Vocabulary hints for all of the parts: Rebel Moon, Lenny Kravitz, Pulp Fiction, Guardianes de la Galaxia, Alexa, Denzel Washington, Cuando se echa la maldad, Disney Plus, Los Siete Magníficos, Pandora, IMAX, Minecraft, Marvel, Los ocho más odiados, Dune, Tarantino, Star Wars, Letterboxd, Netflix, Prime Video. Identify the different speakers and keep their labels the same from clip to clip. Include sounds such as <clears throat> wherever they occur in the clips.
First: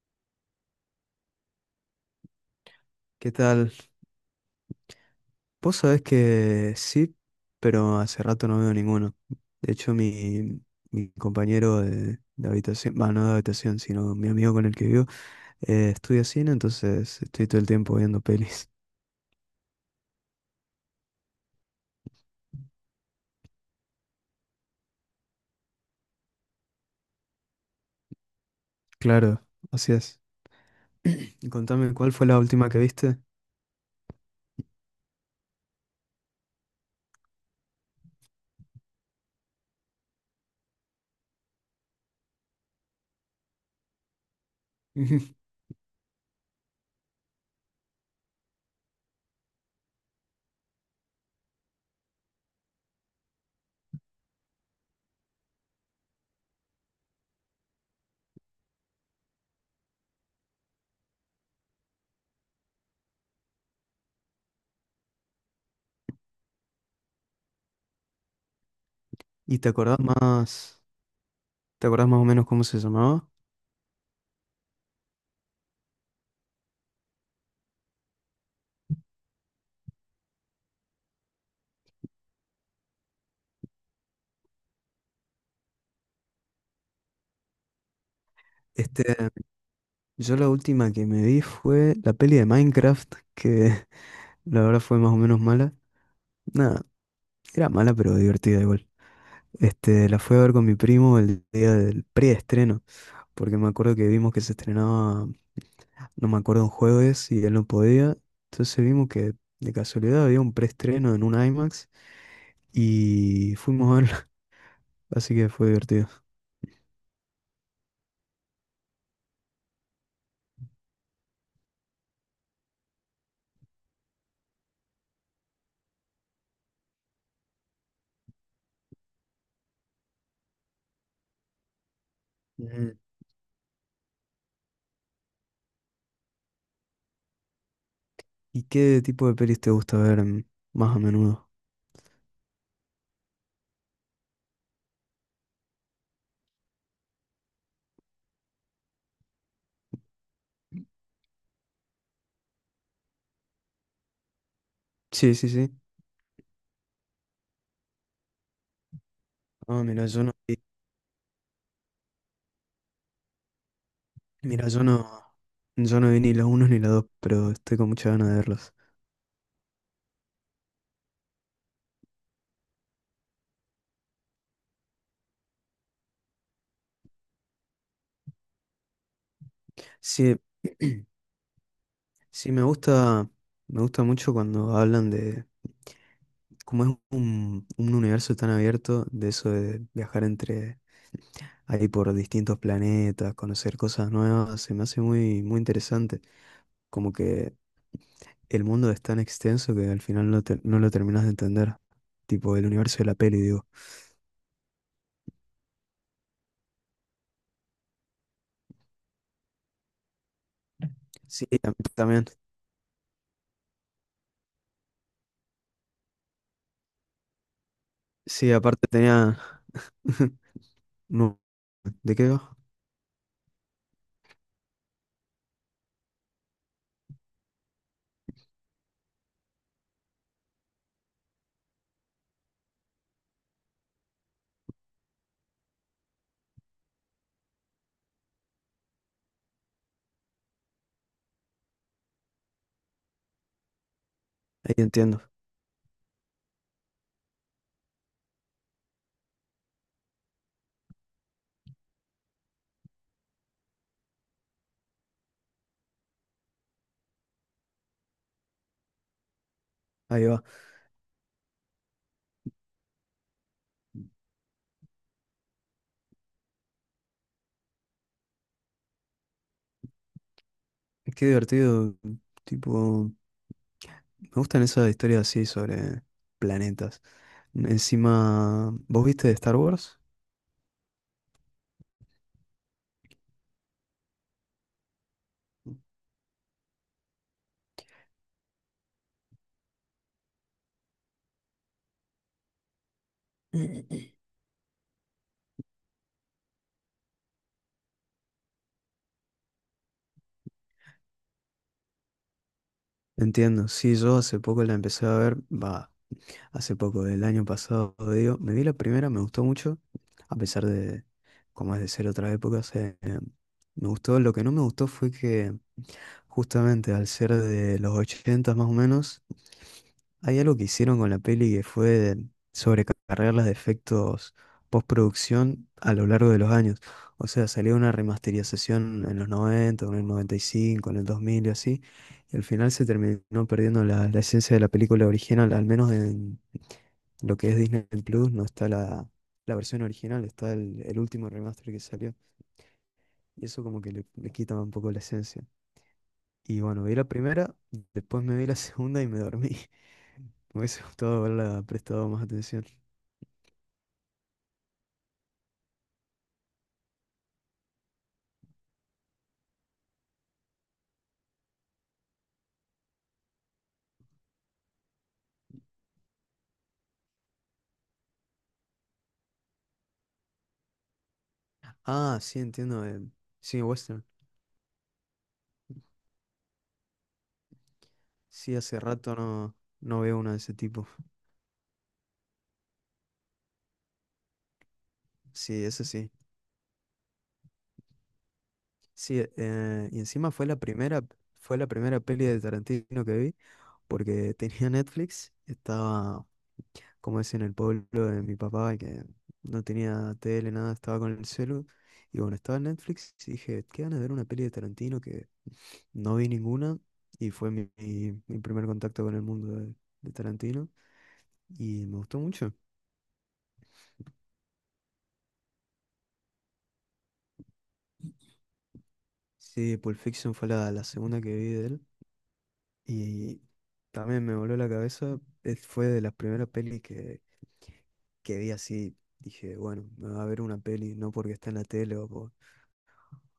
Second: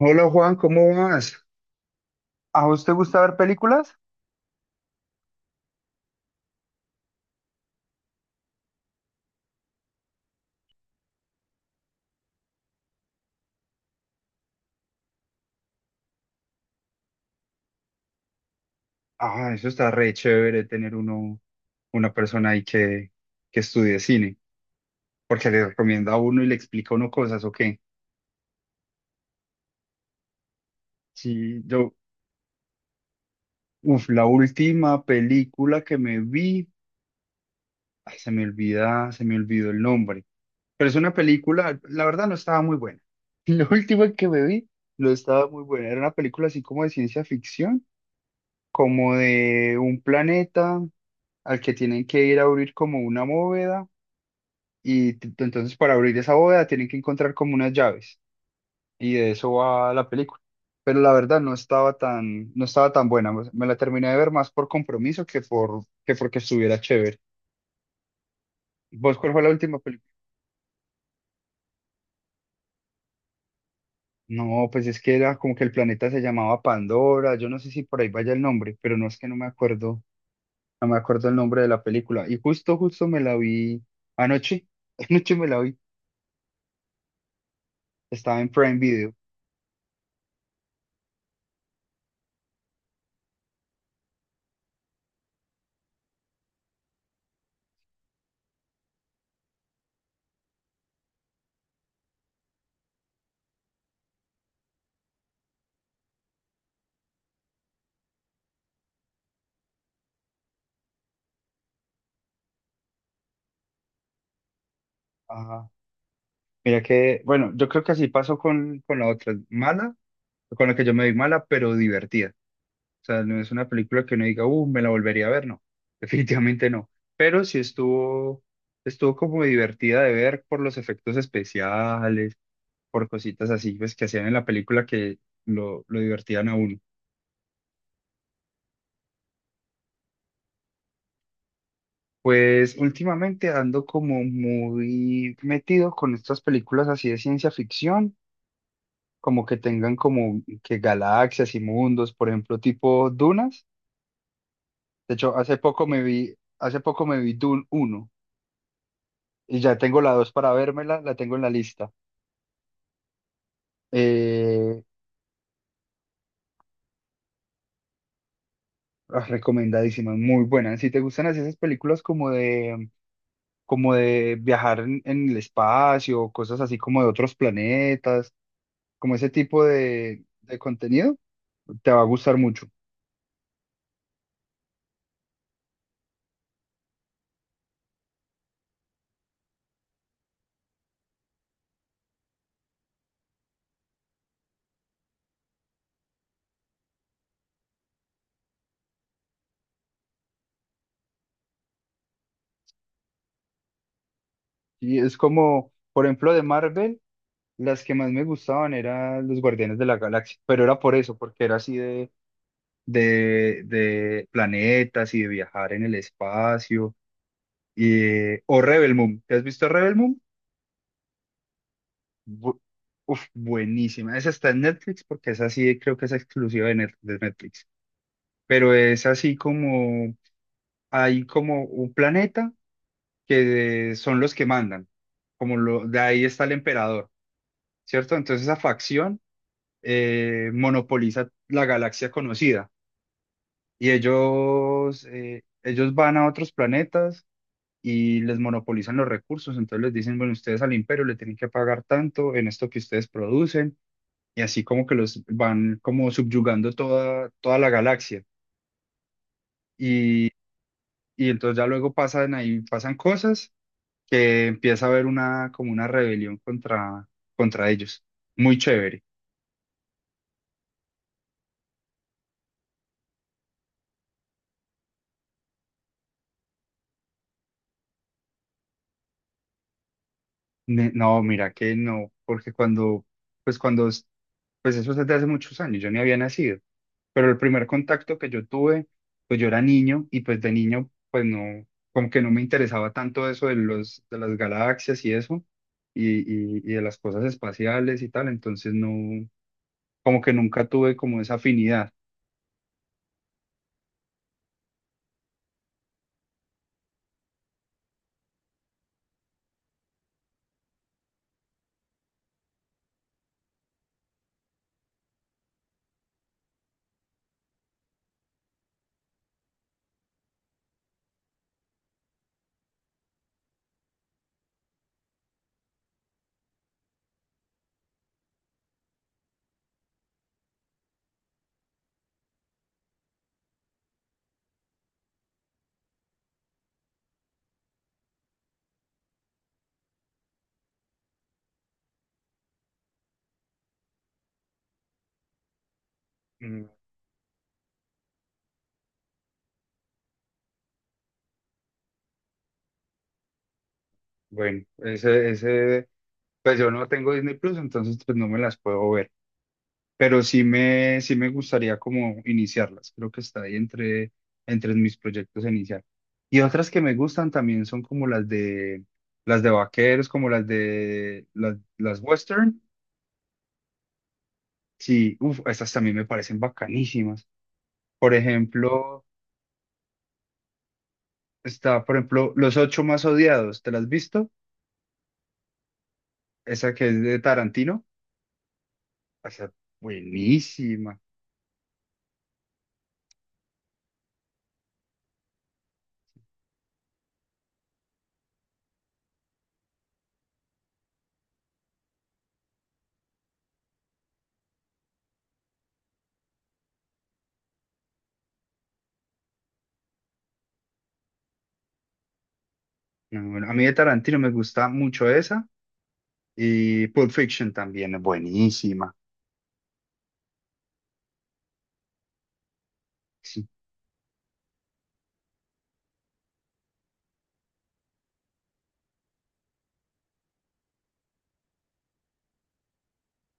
Speaker 1: Hola Juan, ¿cómo vas? ¿A vos te gusta
Speaker 2: ¿Qué
Speaker 1: ver
Speaker 2: tal?
Speaker 1: películas?
Speaker 2: Vos sabés que sí, pero hace rato no veo ninguno. De hecho, mi compañero de habitación, bueno, no de habitación, sino mi amigo con el que vivo, estudia cine, entonces estoy todo el tiempo viendo pelis.
Speaker 1: Ah, eso está re chévere tener uno, una persona ahí que estudie cine, porque le recomienda a uno y le explica a uno cosas, ¿o qué?
Speaker 2: Claro, así es. Y
Speaker 1: Sí,
Speaker 2: contame,
Speaker 1: yo,
Speaker 2: ¿cuál fue la última que viste?
Speaker 1: uf, la última película que me vi, ay, se me olvida, se me olvidó el nombre, pero es una película, la verdad no estaba muy buena. <laughs> La última que me vi
Speaker 2: <laughs>
Speaker 1: no
Speaker 2: Ujú.
Speaker 1: estaba muy buena, era una película así como de ciencia ficción, como de un planeta al que tienen que ir a abrir como una bóveda y entonces para abrir esa bóveda tienen que encontrar como unas llaves y de eso va la película. Pero la verdad no estaba tan buena. Me la terminé de ver más por compromiso que porque estuviera chévere. ¿Vos cuál fue la
Speaker 2: ¿Y
Speaker 1: última película?
Speaker 2: te acordás más o menos cómo se llamaba?
Speaker 1: No, pues es que era como que el planeta se llamaba Pandora. Yo no sé si por ahí vaya el nombre, pero no es que no me acuerdo, no me acuerdo el nombre de la película. Y justo me la vi anoche. <laughs> Anoche me la vi. Estaba en Prime
Speaker 2: Este,
Speaker 1: Video.
Speaker 2: yo la última que me vi fue la peli de Minecraft, que <laughs> la verdad fue más o menos mala. Nada, era mala, pero divertida igual. La fui a ver con mi primo el día del preestreno, porque me acuerdo que vimos que se estrenaba, no me acuerdo, un jueves y él no podía. Entonces vimos que de casualidad había un preestreno en un IMAX y fuimos a verla, <laughs> así que fue
Speaker 1: Ajá.
Speaker 2: divertido.
Speaker 1: Mira que, bueno, yo creo que así pasó con la otra, mala, con la que yo me vi mala, pero divertida. O sea, no es una película que uno diga, me la volvería a ver, no, <laughs> definitivamente no. Pero sí estuvo como divertida de ver por los efectos especiales,
Speaker 2: Ujú.
Speaker 1: por cositas así, pues, que hacían en la película que lo divertían a uno.
Speaker 2: ¿Y qué tipo de pelis te gusta ver más a menudo?
Speaker 1: Pues últimamente ando como muy metido con estas películas así de ciencia ficción como que tengan como que galaxias y mundos, por ejemplo, tipo dunas. De
Speaker 2: Sí,
Speaker 1: hecho,
Speaker 2: sí, sí.
Speaker 1: hace poco me vi Dune uno y ya
Speaker 2: Ah,
Speaker 1: tengo
Speaker 2: mira,
Speaker 1: la
Speaker 2: yo
Speaker 1: 2
Speaker 2: no
Speaker 1: para
Speaker 2: vi,
Speaker 1: vérmela, la tengo en la lista.
Speaker 2: mira,
Speaker 1: Eh,
Speaker 2: yo no vi ni la uno ni la dos, pero estoy con muchas ganas de verlas.
Speaker 1: Recomendadísima, muy buena. Si te gustan así esas películas como de viajar en el espacio, cosas así como de otros planetas, como ese tipo
Speaker 2: Sí.
Speaker 1: de contenido,
Speaker 2: <clears throat>
Speaker 1: te va a gustar
Speaker 2: Sí,
Speaker 1: mucho.
Speaker 2: me gusta mucho cuando hablan de cómo es un universo tan abierto, de eso de viajar entre ahí por distintos planetas, conocer cosas nuevas, se me hace muy, muy interesante. Como que el mundo es tan extenso que al final no lo terminas de entender. Tipo el universo de la peli, digo.
Speaker 1: Y es como, por ejemplo, de Marvel. Las que más me gustaban eran los Guardianes de la Galaxia, pero era por eso, porque
Speaker 2: Sí,
Speaker 1: era
Speaker 2: tam-
Speaker 1: así
Speaker 2: también.
Speaker 1: de planetas y de viajar en el espacio.
Speaker 2: Sí,
Speaker 1: O
Speaker 2: aparte
Speaker 1: Rebel Moon, ¿te
Speaker 2: tenía.
Speaker 1: has visto Rebel Moon?
Speaker 2: <laughs> No, ¿de qué va?
Speaker 1: Bu- Uf, buenísima. Esa está en Netflix porque es así, creo que es exclusiva de de Netflix. Pero es así como, hay como un planeta que son los que mandan, como lo, de ahí está el emperador, ¿cierto? Entonces esa facción, monopoliza la galaxia conocida. Y
Speaker 2: Ahí
Speaker 1: ellos,
Speaker 2: entiendo.
Speaker 1: ellos van a otros planetas y les monopolizan los recursos, entonces les dicen, bueno, ustedes al imperio le tienen que pagar tanto en esto que ustedes producen, y así como que los van como subyugando toda, toda la galaxia.
Speaker 2: Ahí
Speaker 1: Y,
Speaker 2: va.
Speaker 1: y entonces ya luego pasan cosas que empieza a haber una, como una rebelión contra ellos. Muy chévere.
Speaker 2: Qué divertido. Tipo. Me gustan esas historias así sobre planetas. Encima, ¿vos viste de Star Wars?
Speaker 1: No, mira que no, porque cuando pues eso es desde hace muchos años, yo ni había nacido, pero el primer contacto que yo tuve, pues yo era niño y pues de niño, pues no, como que no me interesaba tanto eso de de las galaxias y eso, y, y de las cosas espaciales y tal, entonces no, como que nunca tuve como esa afinidad.
Speaker 2: Entiendo, sí, yo hace poco la empecé a ver, va, hace poco, del año pasado, digo, me vi la primera, me gustó mucho, a pesar de, como es de ser otra época, o sea, me gustó, lo que no me gustó fue que justamente al ser de los 80 más o menos, hay algo que hicieron con la peli que fue sobrecargar los efectos postproducción a lo largo de los años. O sea, salió una remasterización en los 90, en el 95, en el 2000 y así. Y al final se terminó perdiendo la esencia de la película original, al menos en lo que es Disney Plus. No está la versión original, está el último remaster que salió. Y eso como que le quita un poco la esencia. Y
Speaker 1: Mm.
Speaker 2: bueno, vi la primera, después me vi la segunda y me dormí. <laughs> Me hubiese gustado haberla <laughs> prestado más atención.
Speaker 1: Ese, pues yo no tengo Disney Plus, entonces pues no me las puedo ver. Pero sí me gustaría como iniciarlas. Creo que está ahí entre mis proyectos a iniciar. Y otras que me gustan también son como las de vaqueros, como las de las
Speaker 2: Ah, sí,
Speaker 1: western.
Speaker 2: entiendo. Sí, western.
Speaker 1: Sí, uf, estas también me parecen bacanísimas. Por
Speaker 2: Sí, hace
Speaker 1: ejemplo,
Speaker 2: rato no veo una de ese tipo.
Speaker 1: por ejemplo, Los Ocho Más Odiados. ¿Te las has visto?
Speaker 2: Sí, eso sí.
Speaker 1: Esa que es de Tarantino.
Speaker 2: Sí,
Speaker 1: Esa,
Speaker 2: y encima
Speaker 1: buenísima.
Speaker 2: fue la primera peli de Tarantino que vi, porque tenía Netflix, estaba, como es en el pueblo de mi papá, que no tenía tele, nada, estaba con el celu. Y bueno, estaba en Netflix y dije, qué ganas de ver una peli de Tarantino que no vi ninguna, y fue mi, mi primer contacto con el mundo de Tarantino y me gustó mucho.
Speaker 1: No, bueno, a mí de Tarantino me gusta mucho esa. Y Pulp Fiction también es buenísima.
Speaker 2: Sí, Pulp Fiction fue la segunda que vi de él, y
Speaker 1: Sí.
Speaker 2: también me voló la cabeza. Fue de las primeras pelis que vi así. Dije, bueno, me va a ver una peli, no porque está en la tele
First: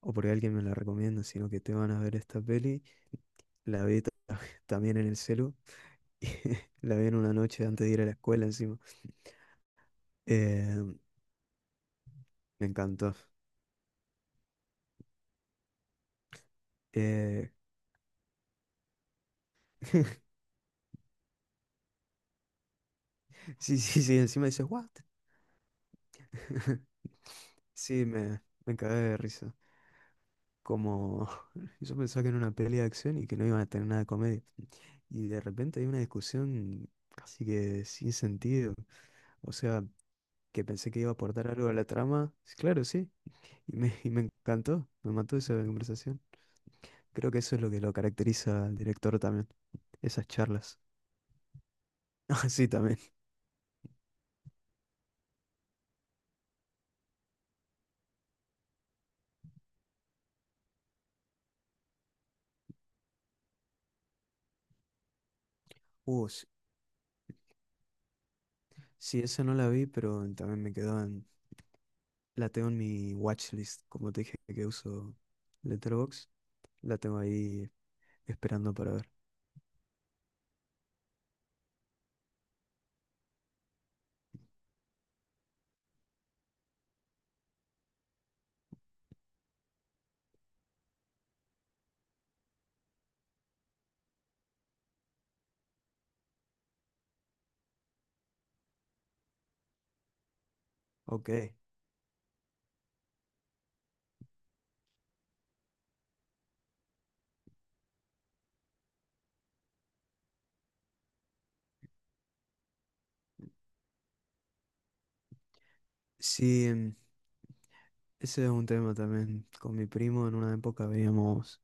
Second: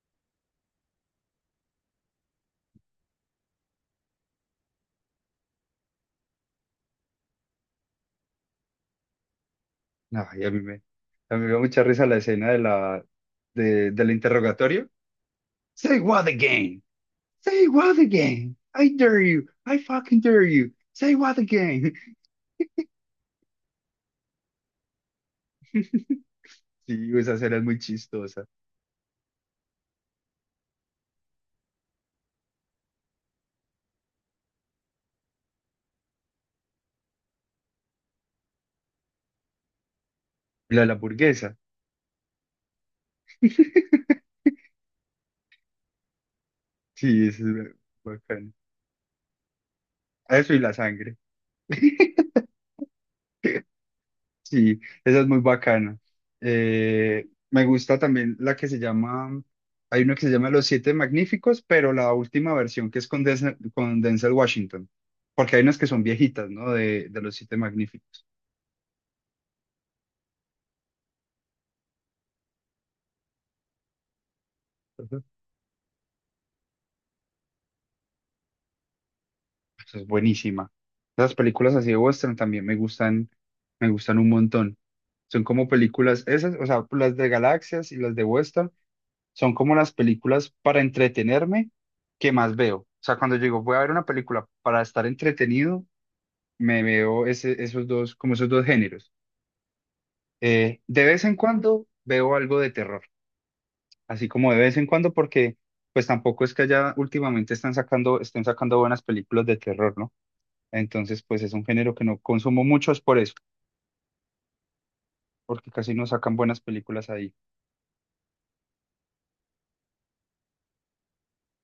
Speaker 2: o porque alguien me la recomienda, sino que te van a ver esta peli. La vi ta- <laughs> también en el celu. <laughs> La vi en una noche antes de ir a la escuela encima.
Speaker 1: Ay,
Speaker 2: Eh,
Speaker 1: a mí me dio mucha risa la escena de
Speaker 2: Me encantó.
Speaker 1: del interrogatorio. Say what again?
Speaker 2: Eh,
Speaker 1: Say what again? I dare you. I
Speaker 2: <laughs>
Speaker 1: fucking dare you. Say what again? <laughs>
Speaker 2: Sí, sí, sí, encima dices, ¿what? <laughs>
Speaker 1: Sí, esa escena es muy
Speaker 2: Sí,
Speaker 1: chistosa.
Speaker 2: me cagué de risa. Como <laughs> yo pensaba que era una peli de acción y que no iban a tener nada de comedia. Y de repente hay una discusión así, que sin sentido. O sea, que
Speaker 1: La de
Speaker 2: pensé
Speaker 1: la
Speaker 2: que iba a aportar
Speaker 1: hamburguesa.
Speaker 2: algo a la trama. Sí, claro, sí. Y me
Speaker 1: <laughs>
Speaker 2: encantó. Me mató esa conversación.
Speaker 1: Sí,
Speaker 2: Creo que
Speaker 1: eso
Speaker 2: eso es lo
Speaker 1: es
Speaker 2: que lo
Speaker 1: bacán.
Speaker 2: caracteriza al director también. Esas
Speaker 1: Eso y la
Speaker 2: charlas. <laughs>
Speaker 1: sangre. <laughs>
Speaker 2: Ah, sí, también.
Speaker 1: Sí, esa es muy bacana. Me gusta también la que se llama, hay una que se llama Los Siete Magníficos, pero la última versión que es con Denzel Washington, porque hay unas que son
Speaker 2: Uh, s-
Speaker 1: viejitas, ¿no? De Los Siete Magníficos.
Speaker 2: sí, esa no la vi, pero también me quedó. La tengo en mi watchlist, como te dije que uso
Speaker 1: Ujú.
Speaker 2: Letterboxd, la tengo ahí esperando para ver.
Speaker 1: Esa es buenísima. Las películas así de western también me gustan un montón. Son como películas, esas, o sea, las de galaxias y las de western son como las películas para entretenerme que más veo. O sea, cuando yo digo, voy a ver una película para estar entretenido, me veo esos dos, como esos dos géneros. De vez en
Speaker 2: Ok.
Speaker 1: cuando veo algo de terror, así como de vez en cuando, porque pues tampoco es que allá últimamente están sacando, estén sacando buenas películas de terror, ¿no? Entonces, pues es un género que no consumo mucho, es por eso, porque casi no sacan buenas
Speaker 2: Sí,
Speaker 1: películas ahí.
Speaker 2: ese es un tema también. Con mi primo en una época veíamos,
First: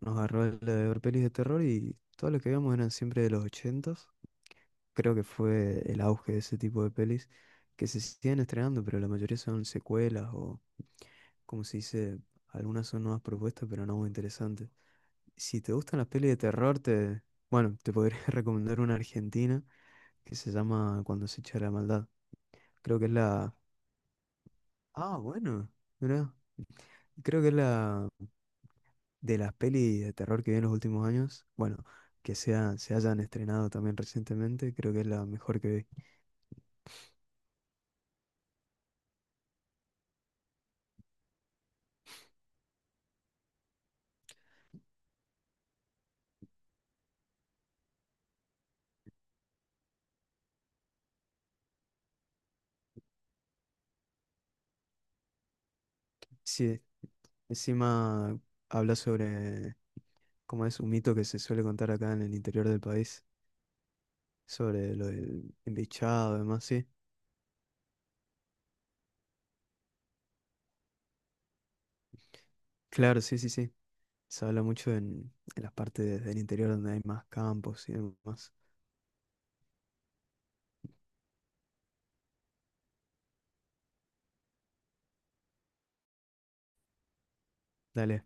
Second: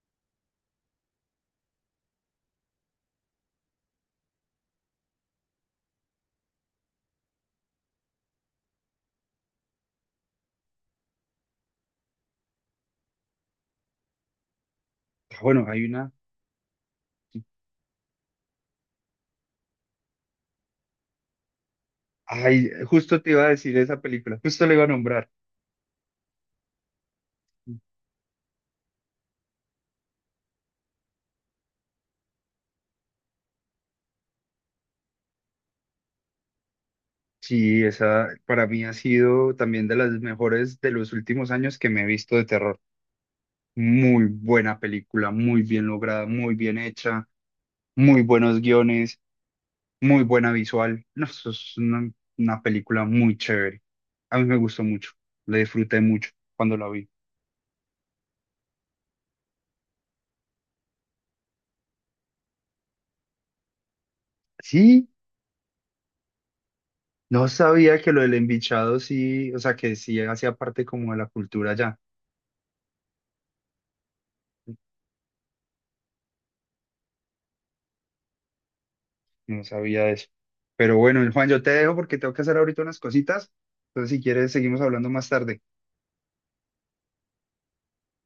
Speaker 2: nos agarró el de ver pelis de terror y todo lo que veíamos eran siempre de los ochentas. Creo que fue el auge de ese tipo de pelis que se siguen estrenando, pero la mayoría son secuelas o, como se dice, algunas son nuevas propuestas, pero no muy interesantes.
Speaker 1: Ah,
Speaker 2: Si
Speaker 1: bueno,
Speaker 2: te
Speaker 1: hay
Speaker 2: gustan las
Speaker 1: una,
Speaker 2: pelis de terror, te, bueno, te podría <laughs> recomendar una argentina que se llama Cuando se echa la maldad.
Speaker 1: ay,
Speaker 2: Creo que es
Speaker 1: justo te iba a
Speaker 2: la...
Speaker 1: decir esa película, justo la iba a
Speaker 2: Ah,
Speaker 1: nombrar.
Speaker 2: bueno, mirá. Creo que es la de las pelis de terror que vi en los últimos años. Bueno, que sea, se hayan estrenado también recientemente, creo que es la mejor que vi.
Speaker 1: Sí, esa para mí ha sido también de las mejores de los últimos años que me he visto de terror. Muy buena película, muy bien lograda, muy bien hecha, muy buenos guiones, muy buena visual. No, eso es una película muy chévere. A mí me gustó mucho, la disfruté mucho cuando
Speaker 2: Sí,
Speaker 1: la vi.
Speaker 2: encima habla sobre cómo es un mito que se suele contar acá en el interior del país, sobre lo
Speaker 1: Sí,
Speaker 2: del embichado, y demás, sí.
Speaker 1: no sabía que lo del embichado sí, o sea, que sí hacía parte como de la cultura ya.
Speaker 2: Claro, sí, sí, sí. Se habla mucho en las partes del interior donde hay más campos y demás.
Speaker 1: No sabía de eso. Pero bueno, Juan, yo te dejo porque tengo que hacer ahorita unas cositas. Entonces, si quieres, seguimos hablando más tarde.
Speaker 2: Dale.